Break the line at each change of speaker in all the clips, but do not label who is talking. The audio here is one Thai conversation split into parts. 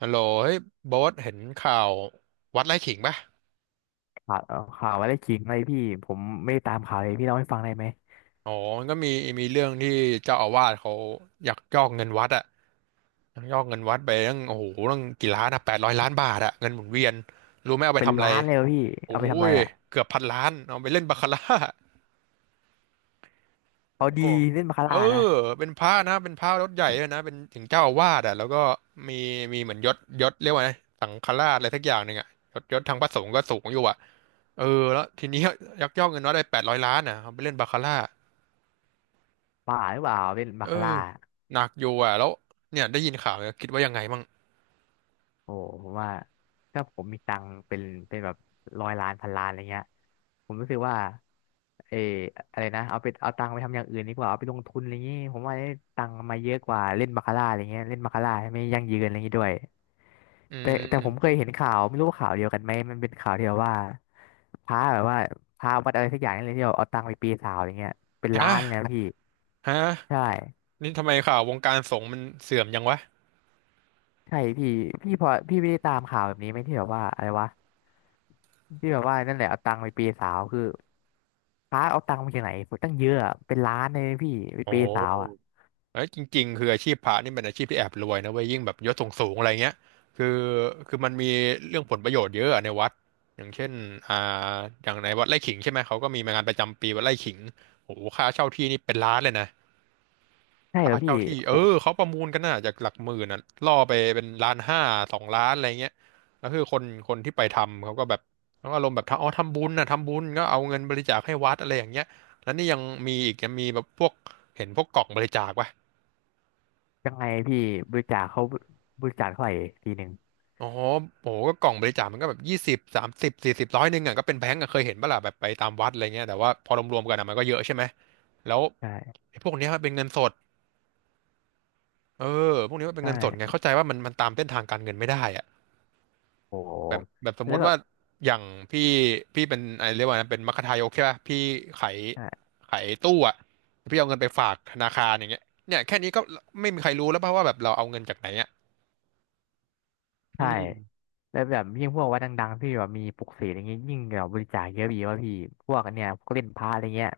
ฮัลโหลเฮ้ยโบ๊ทเห็นข่าววัดไร่ขิงปะ
ข่าวข่าวอะไรขิงเลยพี่ ผมไม่ได้ตามข่าวเลยพี่เล่าให้ฟังได้ไหม
อ๋อมันก็มีเรื่องที่เจ้าอาวาสเขาอยากยอกเงินวัดอะยักยอกเงินวัดไปตั้งโอ้โหตั้งกี่ล้านอะ800 ล้านบาทอะเงินหมุนเวียนรู้ไหมเอาไป
เป็น
ทำอะไร
ล้านเลยเหรอพี่
โอ้
เอาไปทำอะไร
ย
อ่ะ
เกือบพันล้านเอาไปเล่นบาคาร่า
เอา
โอ้
ดี
โห
เล่นบาคา
เออ
ร่านะ
เป็นพระนะเป็นพระยศใหญ่เลยนะเป็นถึงเจ้าอาวาสอ่ะแล้วก็มีมีเหมือนยศยศเรียกว่าไงสังฆราชอะไรสักอย่างหนึ่งอ่ะยศยศทางพระสงฆ์ก็สูงอยู่อ่ะ เออแล้วทีนี้ยักยอกเงินวัดได้แปดร้อยล้านอ่ะเอาไปเล่นบาคาร่า
ป่าหรือเปล่าเล่นบา
เอ
คาร่า
อหนักอยู่อ่ะแล้วเนี่ยได้ยินข่าวเนี่ยคิดว่ายังไงมั่ง
โอ้ผมว่าถ้าผมมีตังค์เป็นแบบร้อยล้านพันล้านอะไรเงี้ยผมรู้สึกว่าเอออะไรนะเอาไปเอาตังค์ไปทำอย่างอื่นดีกว่าเอาไปลงทุนอะไรเงี้ยผมว่าได้ตังค์มาเยอะกว่าเล่นบาคาร่าอะไรเงี้ยเล่นบาคาร่าไม่ยั่งยืนอะไรเงี้ยด้วย
อื
แต่ผมเค
ม
ยเห็นข่าวไม่รู้ว่าข่าวเดียวกันไหมมันเป็นข่าวที่แบบว่าพระแบบว่าพระวัดอะไรสักอย่างนี่เลยที่แบบเอาตังค์ไปปีนเสาวอะไรเงี้ยเป็นล้า
ฮะ
นเลยนะพี่
ฮะ
ใช่
นี่ทำไมข่าววงการสงฆ์มันเสื่อมยังวะ
ใช่พี่พี่พอพี่ไม่ได้ตามข่าวแบบนี้ไหมที่แบบว่าอะไรวะที่แบบว่านั่นแหละเอาตังค์ไปเปย์สาวคือพระเอาตังค์มาจากไหนตั้งเยอะอะเป็นล้านเลยนะพี่ไป
โอ้
เปย์สาวอ่ะ
เอ้ยจริงๆคืออาชีพพระนี่เป็นอาชีพที่แอบรวยนะเว้ยยิ่งแบบยศสูงๆอะไรเงี้ยคือคือมันมีเรื่องผลประโยชน์เยอะอะในวัดอย่างเช่นอ่าอย่างในวัดไร่ขิงใช่ไหมเขาก็มีงานประจำปีวัดไร่ขิงโอ้โหค่าเช่าที่นี่เป็นล้านเลยนะ
ใช่เหร
ค่า
อพี่
เช่าที่เอ
โห
อเขาประมูลกันน่ะจากหลักหมื่นน่ะล่อไปเป็นล้านห้า2 ล้านอะไรเงี้ยแล้วคือคนที่ไปทำเขาก็แบบเขาอารมณ์แบบทำอ๋อทำบุญน่ะทำบุญก็เอาเงินบริจาคให้วัดอะไรอย่างเงี้ยแล้วนี่ยังมีอีกยังมีแบบพวกเห็นพวกกล่องบริจาคปะ
ยังไงพี่บริจาคเขาบริจาคเท่าไหร่ทีหนึ่ง
อ๋อโหก็กล่องบริจาคมันก็แบบยี่สิบสามสิบสี่สิบร้อยหนึ่งอ่ะก็เป็นแบงก์อะเคยเห็นปะล่ะแบบไปตามวัดอะไรเงี้ยแต่ว่าพอรวมๆกันอะมันก็เยอะใช่ไหมแล้ว
ใช่
ไอ้พวกเนี้ยมันเป็นเงินสดเออพวกนี้มัน
ใช
เป็นเงินสดไง
่
เข้าใจว่ามันตามเส้นทางการเงินไม่ได้อ่ะ
โห
แบบสม
แล้
มุ
ว
ติ
แบ
ว่า
บ
อย่างพี่พี่เป็นอะไรเรียกว่านะเป็นมัคทายกใช่ป่ะ พี่ขาย
ใช่
ขายตู้อ่ะพี่เอาเงินไปฝากธนาคารอย่างเงี้ยเนี่ยแค่นี้ก็ไม่มีใครรู้แล้วป่ะว่าแบบเราเอาเงินจากไหนอ่ะอื
ใช่
ม
แล้วแบบยิ่งพวกวัดดังๆที่แบบมีปลุกเสกอย่างเงี้ยยิ่งแบบบริจาคเยอะพี่ว่าพี่พวกอันเนี้ยพวกเล่นพระอะไรเงี้ย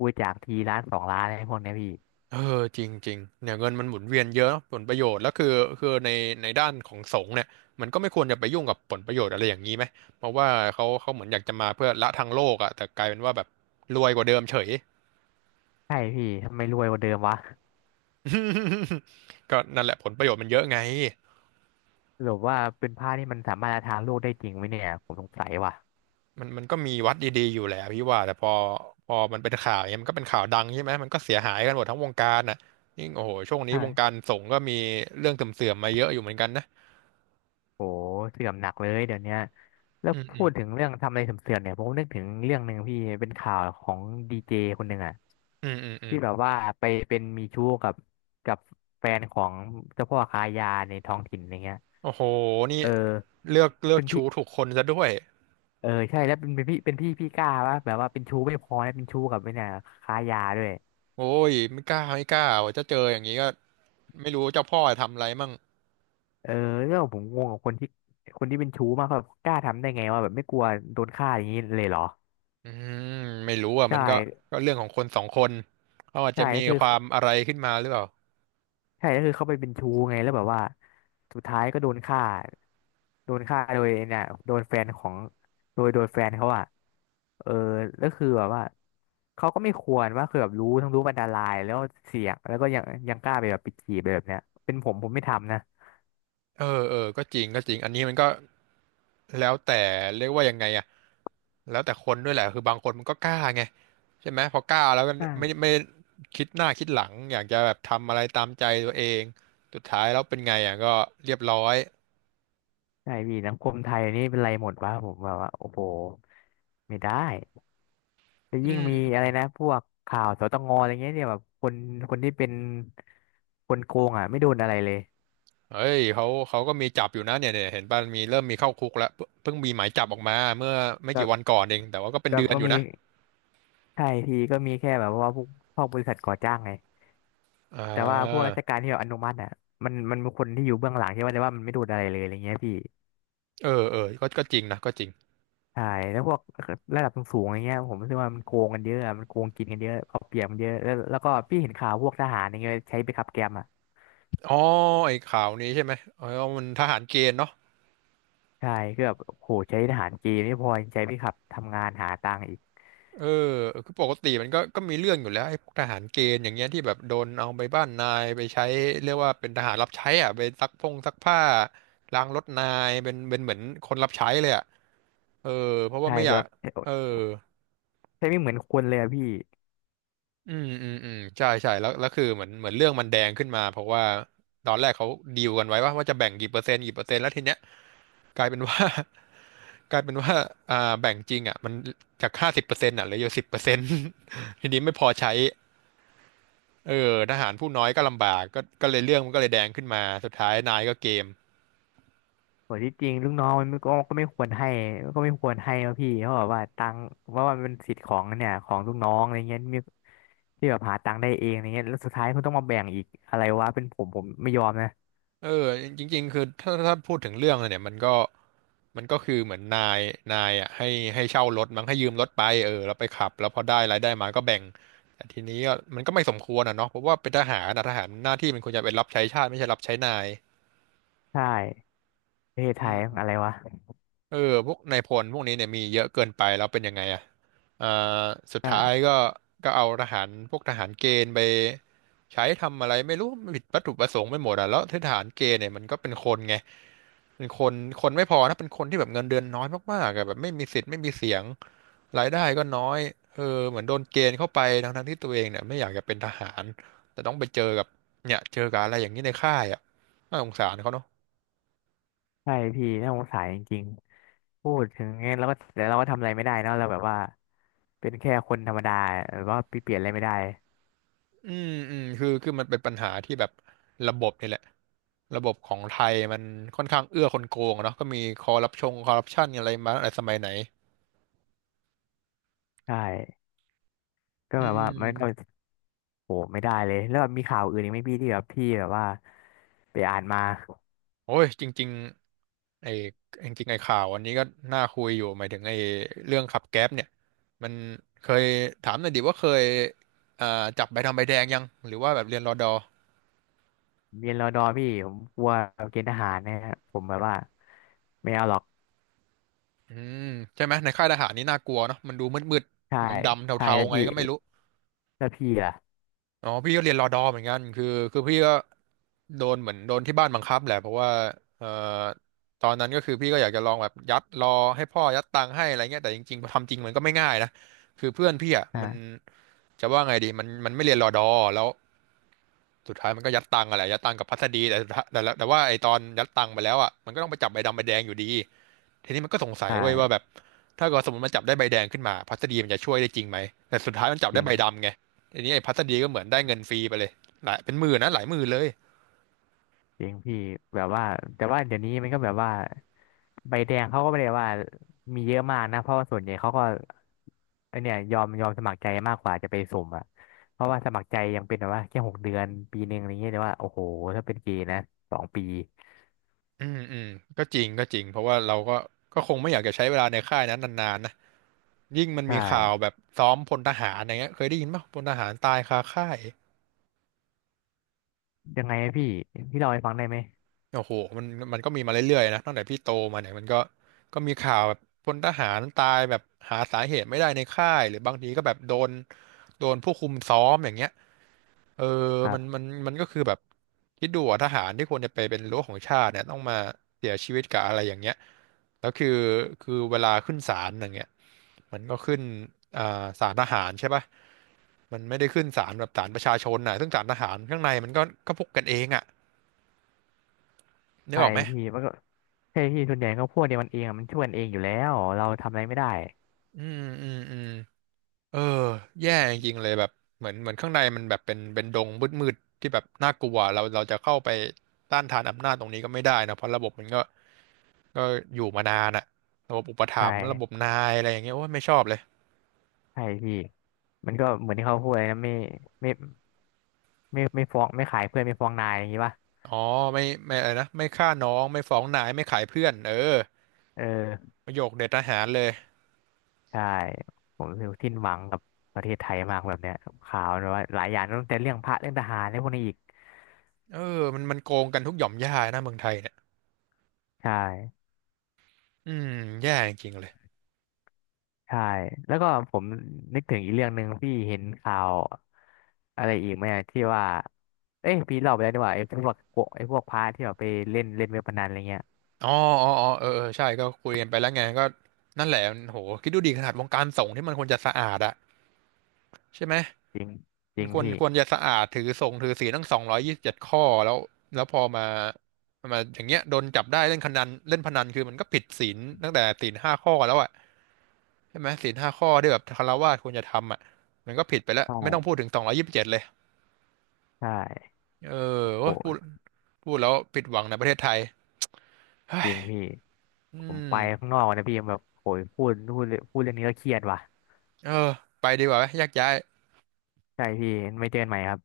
บริจาคทีล้านสองล้านอะไรพวกเนี้ยพี่
เออจริงจริงเนี่ยเงินมันหมุนเวียนเยอะผลประโยชน์แล้วคือในด้านของสงฆ์เนี่ยมันก็ไม่ควรจะไปยุ่งกับผลประโยชน์อะไรอย่างนี้ไหมเพราะว่าเขาเหมือนอยากจะมาเพื่อละทางโลกอะแต่กลายเป็นว่าแบบรวยกว่าเดิมเฉย
ใช่พี่ทำไมรวยกว่าเดิมวะ
ก็นั่นแหละผลประโยชน์มันเยอะไง
หรือว่าเป็นผ้าที่มันสามารถจะทานโลกได้จริงไหมเนี่ยผมสงสัยว่ะ
มันก็มีวัดดีๆอยู่แหละพี่ว่าแต่พอมันเป็นข่าวเนี่ยมันก็เป็นข่าวดังใช่ไหมมันก็เสียหายกันหมดทั้งวงการน่ะยิ่งโอ้โหช่วงนี้วงกา
ใช่
รสงฆ์ก็มีเรื่องเสื่อมๆมาเยอะอยู่เหมือนกันนะ
โหเสื่อมหนักเลยเดี๋ยวเนี้ยแล้ว
อื
พู
ม
ดถึงเรื่องทำอะไรเสื่อมๆเนี่ยผมนึกถึงเรื่องหนึ่งพี่เป็นข่าวของดีเจคนหนึ่งอะ
อืมอืมอืม
ที่แบบว่าไปเป็นมีชู้กับกับแฟนของเจ้าพ่อค้ายาในท้องถิ่นอะไรเงี้ย
โอ้โหนี่
เออ
เลือก
เป็นพี่
ชู้ถูกคนซะด้วย
เออใช่แล้วเป็นพี่พี่กล้าว่าแบบว่าเป็นชู้ไม่พอแล้วเป็นชู้กับไอ้เนี่ยค้ายาด้วย
โอ้ยไม่กล้าว่าจะเจออย่างนี้ก็ไม่รู้เจ้าพ่อทำอะไรมั่ง
เออเนี่ยผมงงกับคนที่คนที่เป็นชู้มากแบบกล้าทำได้ไงว่าแบบไม่กลัวโดนฆ่าอย่างนี้เลยเหรอ
อืมไม่รู้อ่ะ
ใช่
มันก็ก็เรื่องของคนสองคนเขาอาจ
ใช่
จะมี
ก็คือ
ความอะไรขึ้นมาหรือเปล่า
ใช่ก็คือเขาไปเป็นชู้ไงแล้วแบบว่าสุดท้ายก็โดนฆ่าโดนฆ่าโดยเนี่ยโดนแฟนของโดยโดยแฟนเขาอะเออแล้วคือแบบว่าเขาก็ไม่ควรว่าคือแบบรู้ทั้งรู้ว่าอันตรายแล้วเสี่ยงแล้วก็ยังยังกล้าไปแบบไปจีบไปแบบเนี้ยเป็นผมไม่ทำนะ
เออเออก็จริงก็จริง อันนี้มันก็แล้วแต่เรียกว่ายังไงอ่ะแล้วแต่คนด้วยแหละคือบางคนมันก็กล้าไงใช่ไหมพอกล้าแล้วก็
ใช่
ไม่คิดหน้าคิดหลังอยากจะแบบทำอะไรตามใจตัวเองสุดท้ายแล้วเป็นไงอ่ะก็เรียบร้อย
ใช่พี่สังคมไทยนี่เป็นไรหมดวะผมแบบว่าโอ้โหไม่ได้ จะ
อื
ยิ่ง
ม
มีอะไรนะพวกข่าวสตงอะไรเงี้ยเนี่ยแบบคนคนที่เป็นคนโกงอ่ะไม่โดนอะไรเลย
เอ้ยเขาก็มีจับอยู่นะเนี่ยเห็นป่ะมีเริ่มมีเข้าคุกแล้วเพิ่งมีหมายจับออกมาเมื่อไม่
ก็
กี่วันก่อนเองแต่ว่าก็เป็น
ก็
เดือน
ก็
อยู่
มี
นะ
ใช่ทีก็มีแค่แบบว่าพวกพวกบริษัทก่อจ้างไง
อ่
แต่ว่าพวก
า
ราชการที่แบบอนุมัติอ่ะมันมีคนที่อยู่เบื้องหลังใช่ไหมแต่ว่ามันไม่โดนอะไรเลยอะไรเงี้ยพี่
เออเออก็ก็จริงนะก็จริง
ใช่แล้วพวกระดับสูงๆอะไรเงี้ยผมรู้สึกว่ามันโกงกันเยอะอะมันโกงกินกันเยอะเอาเปรียบกันเยอะแล้วแล้วก็พี่เห็นข่าวพวกทหารอย่างเงี้ยใช้ไปขับแกมอ่ะ
อ๋อไอ้ข่าวนี้ใช่ไหมเออมันทหารเกณฑ์เนาะ
ใช่คือแบบโหใช้ทหารเกณฑ์ไม่พอยังใช้ไปขับทำงานหาตังค์อีก
เออคือปกติมันก็มีเรื่องอยู่แล้วไอ้พวกทหารเกณฑ์อย่างเงี้ยที่แบบโดนเอาไปบ้านนายไปใช้เรียกว่าเป็นทหารรับใช้อ่ะไปซักพงซักผ้าล้างรถนายเป็นเหมือนคนรับใช้เลยอ่ะเออเพราะว่า
ใช่
ไม่อ
คือ
ยาก
แบบ
เออ
ใช่ไม่เหมือนคนเลยอะพี่
อืมอืมอืมใช่ใช่แล้วคือเหมือนเรื่องมันแดงขึ้นมาเพราะว่าตอนแรกเขาดีลกันไว้ว่าจะแบ่งกี่เปอร์เซ็นต์กี่เปอร์เซ็นต์แล้วทีเนี้ยกลายเป็นว่า กลายเป็นว่าอ่าแบ่งจริงอ่ะมันจาก50%อ่ะเหลืออยู่สิบเปอร์เซ็นต์ ทีนี้ไม่พอใช้เออทหารผู้น้อยก็ลำบากก็เลยเรื่องมันก็เลยแดงขึ้นมาสุดท้ายนายก็เกม
โหที่จริงลูกน้องมันก็ก็ไม่ควรให้ก็ไม่ควรให้นะพี่เพราะแบบว่าตังค์เพราะว่ามันเป็นสิทธิ์ของเนี่ยของลูกน้องอะไรเงี้ยมีที่แบบหาตังค์ได้เองอะไรเงี้ยแล้วสุดท้ายคุณต้องมาแบ่งอีกอะไรวะเป็นผมไม่ยอมนะ
เออจริงๆคือถ้าพูดถึงเรื่องอะเนี่ยมันก็คือเหมือนนายอ่ะให้เช่ารถมั้งให้ยืมรถไปเออแล้วไปขับแล้วพอได้รายได้มาก็แบ่งแต่ทีนี้ก็มันก็ไม่สมควรอ่ะเนาะเพราะว่าเป็นทหารนะทหารหน้าที่มันควรจะเป็นรับใช้ชาติไม่ใช่รับใช้นาย
ใช่ประเทศไท
อื
ย
ม
อะไรวะ
เออพวกนายพลพวกนี้เนี่ยมีเยอะเกินไปแล้วเป็นยังไงอ่ะอ่าสุดท้าย
ใช่
ก็ก็เอาทหารพวกทหารเกณฑ์ไปใช้ทำอะไรไม่รู้ผิดวัตถุประสงค์ไปหมดอ่ะแล้วทหารเกณฑ์เนี่ยมันก็เป็นคนไงเป็นคนคนไม่พอนะเป็นคนที่แบบเงินเดือนน้อยมากๆอะแบบไม่มีสิทธิ์ไม่มีเสียงรายได้ก็น้อยเออเหมือนโดนเกณฑ์เข้าไปทั้งๆที่ตัวเองเนี่ยไม่อยากจะเป็นทหารแต่ต้องไปเจอกับเนี่ยเจอกับอะไรอย่างนี้ในค่ายอ่ะน่าสงสารเขาเนอะ
ใช่พี่น่าสงสารจริงๆพูดถึงเงี้ยแล้วก็แต่เราก็ทำอะไรไม่ได้เนอะเราแบบว่าเป็นแค่คนธรรมดาแบบว่าเปลี่ยนอะไรไม่ได้
อืมอืมคือมันเป็นปัญหาที่แบบระบบนี่แหละระบบของไทยมันค่อนข้างเอื้อคนโกงอะเนาะก็มีคอร์รัปชันอะไรมาตั้งแต่สมัยไหน
ใช่ก็
อื
แบบว่ามันก็
ม
โหไม่ได้เลยแล้วแบบมีข่าวอื่นอีกไหมพี่ที่แบบพี่แบบว่าไปอ่านมา
โอ้ยจริงๆไอ้จริงๆไอ้ข่าวอันนี้ก็น่าคุยอยู่หมายถึงไอ้เรื่องขับแก๊ปเนี่ยมันเคยถามหน่อยดิว่าเคยอ่าจับใบดำใบแดงยังหรือว่าแบบเรียนรอดอ
เรียนรอดอพี่ผมกลัวเกณฑ์ทหารนะฮะผมแบบว่าไม่เอาหรอก
อืมใช่ไหมในค่ายทหารนี่น่ากลัวเนาะมันดูมืด
ใช่
ๆดำๆ
ใช่
เทา
แล้ว
ๆไง
พี่
ก็ไม่รู้
แล้วพี่ล่ะ
อ๋อพี่ก็เรียนรอดอเหมือนกันคือพี่ก็โดนเหมือนโดนที่บ้านบังคับแหละเพราะว่าเอ่อตอนนั้นก็คือพี่ก็อยากจะลองแบบยัดรอให้พ่อยัดตังค์ให้อะไรเงี้ยแต่จริงๆพอทำจริงมันก็ไม่ง่ายนะคือเพื่อนพี่อ่ะมัน
อ่า
จะว่าไงดีมันไม่เรียนรอดอแล้วสุดท้ายมันก็ยัดตังค์อะไรยัดตังค์กับพัสดีแต่สุดท้ายแต่ว่าไอตอนยัดตังค์ไปแล้วอ่ะมันก็ต้องไปจับใบดำใบแดงอยู่ดี ทีนี้มันก็สงสั
ใช
ยเว้ยว่าแบ
่
บถ้าเกิดสมมติมันจับได้ใบแดงขึ้นมาพัสดีมันจะช่วยได้จริงไหมแต่สุดท้ายมันจับ
จริ
ได้
ง
ใบดำไงทีนี้ไอ้พัสดีก็เหมือนได้เงินฟรีไปเลยหลายเป็นหมื่นนะหลายหมื่นเลย
จริงพี่แบบว่าแต่ว่าเดี๋ยวนี้มันก็แบบว่าใบแดงเขาก็ไม่ได้ว่ามีเยอะมากนะเพราะว่าส่วนใหญ่เขาก็ไอเนี่ยยอมยอมสมัครใจมากกว่าจะไปสุ่มอ่ะเพราะว่าสมัครใจยังเป็นแบบว่าแค่หกเดือนปีหนึ่งอะไรเงี้ยแต่ว่าโอ้โหถ้าเป็นเกณฑ์นะสองปี
อืมอืมก็จริงเพราะว่าเราก็ก็คงไม่อยากจะใช้เวลาในค่ายนั้นนานๆนะยิ่งมัน
ใช่
มีข่าวแบบซ้อมพลทหารอย่างเงี้ยเคยได้ยินป่ะพลทหารตายคาค่าย
ยังไงพี่พี่เล่าให้ฟังได้ไหม
โอ้โหมันมันก็มีมาเรื่อยๆนะตั้งแต่พี่โตมาเนี่ยมันก็ก็มีข่าวแบบพลทหารตายแบบหาสาเหตุไม่ได้ในค่ายหรือบางทีก็แบบโดนผู้คุมซ้อมอย่างเงี้ย เออ
ครั
มันมั
บ
นมันก็คือแบบคิดดูอะทหารที่ควรจะไปเป็นรั้วของชาติเนี่ยต้องมาเสียชีวิตกับอะไรอย่างเงี้ยแล้วคือเวลาขึ้นศาลอย่างเงี้ยมันก็ขึ้นอ่าศาลทหารใช่ป่ะมันไม่ได้ขึ้นศาลแบบศาลประชาชนน่ะซึ่งศาลทหารข้างในมันก็ก็พวกกันเองอ่ะนึก
ใช่
ออกไหม
พี่มันก็ใช่พี่ส่วนใหญ่ก็พวกเดียวมันเองอะมันช่วยกันเองอยู่แล้วเราทำอะไรไม่ได้
อืมอืมอืมเออแย่จริงๆเลยแบบเหมือนเหมือนข้างในมันแบบเป็นดงมืดๆที่แบบน่ากลัวเราจะเข้าไปต้านทานอำนาจตรงนี้ก็ไม่ได้นะเพราะระบบมันก็ ก็อยู่มานานอะระบบอุปถั
ใช่
มภ์ระบบนายอะไรอย่างเงี้ยโอ้ยไม่ชอบเลย
ใช่พี่มันก็เหมือนที่เขาพูดเลยนะไม่ไม่ไม่ไม่ฟ้องไม่ขายเพื่อนไม่ฟ้องนายอย่างนี้ป่ะ
อ๋อไม่อะไรนะไม่ฆ่าน้องไม่ฟ้องนายไม่ขายเพื่อนเออ
เออ
ประโยคเด็ดทหารเลย
ใช่ผมรู้สึกสิ้นหวังกับประเทศไทยมากแบบเนี้ยข่าวแบบว่าหลายอย่างตั้งแต่เรื่องพระเรื่องทหารเรื่องพวกนี้อีก
เออมันโกงกันทุกหย่อมย่านะเมืองไทยเนี่ย
ใช่
อืมแย่จริงๆเลย
ใช่ แล้วก็ผมนึกถึงอีกเรื่องหนึ่งพี่เห็นข่าวอะไรอีกไหมอะที่ว่าเอ้ยพี่เล่าไปแล้วนี่หว่าไอ้พวกโกไอ้พวกพระที่แบบไปเล่นเล่นเว็บพนันอะไรเงี้ย
อ๋ออ๋ออ๋อเออเออใช่ก็คุยกันไปแล้วไงก็นั่นแหละโหคิดดูดีขนาดวงการสงฆ์ที่มันควรจะสะอาดอะใช่ไหม
จริงจ
มั
ริ
น
ง
ควร
พี่
ควรจะสะอาดถือศีลทั้งสองร้อยยี่สิบเจ็ดข้อแล้วแล้วพอมามาอย่างเงี้ยโดนจับได้เล่นพนันคือมันก็ผิดศีลตั้งแต่ศีลห้าข้อแล้วอ่ะใช่ไหมศีลห้าข้อที่แบบคฤหัสถ์ควรจะทำอ่ะมันก็ผิดไปแล้ว
ใช่
ไม่ต้องพูดถึงสองร้อยยี่สิบเจ็ดเลย
ใช่
เออโอ้ย
โห
พูดแล้วผิดหวังในประเทศไทย
จริงพี่
อื
ผมไป
ม
ข้างนอกนะพี่แบบโหยพูดเรื่องนี้ก็เครียดว่ะ
เออไปดีกว่าไหมแยกย้าย
ใช่พี่ไม่เจอกันใหม่ครับ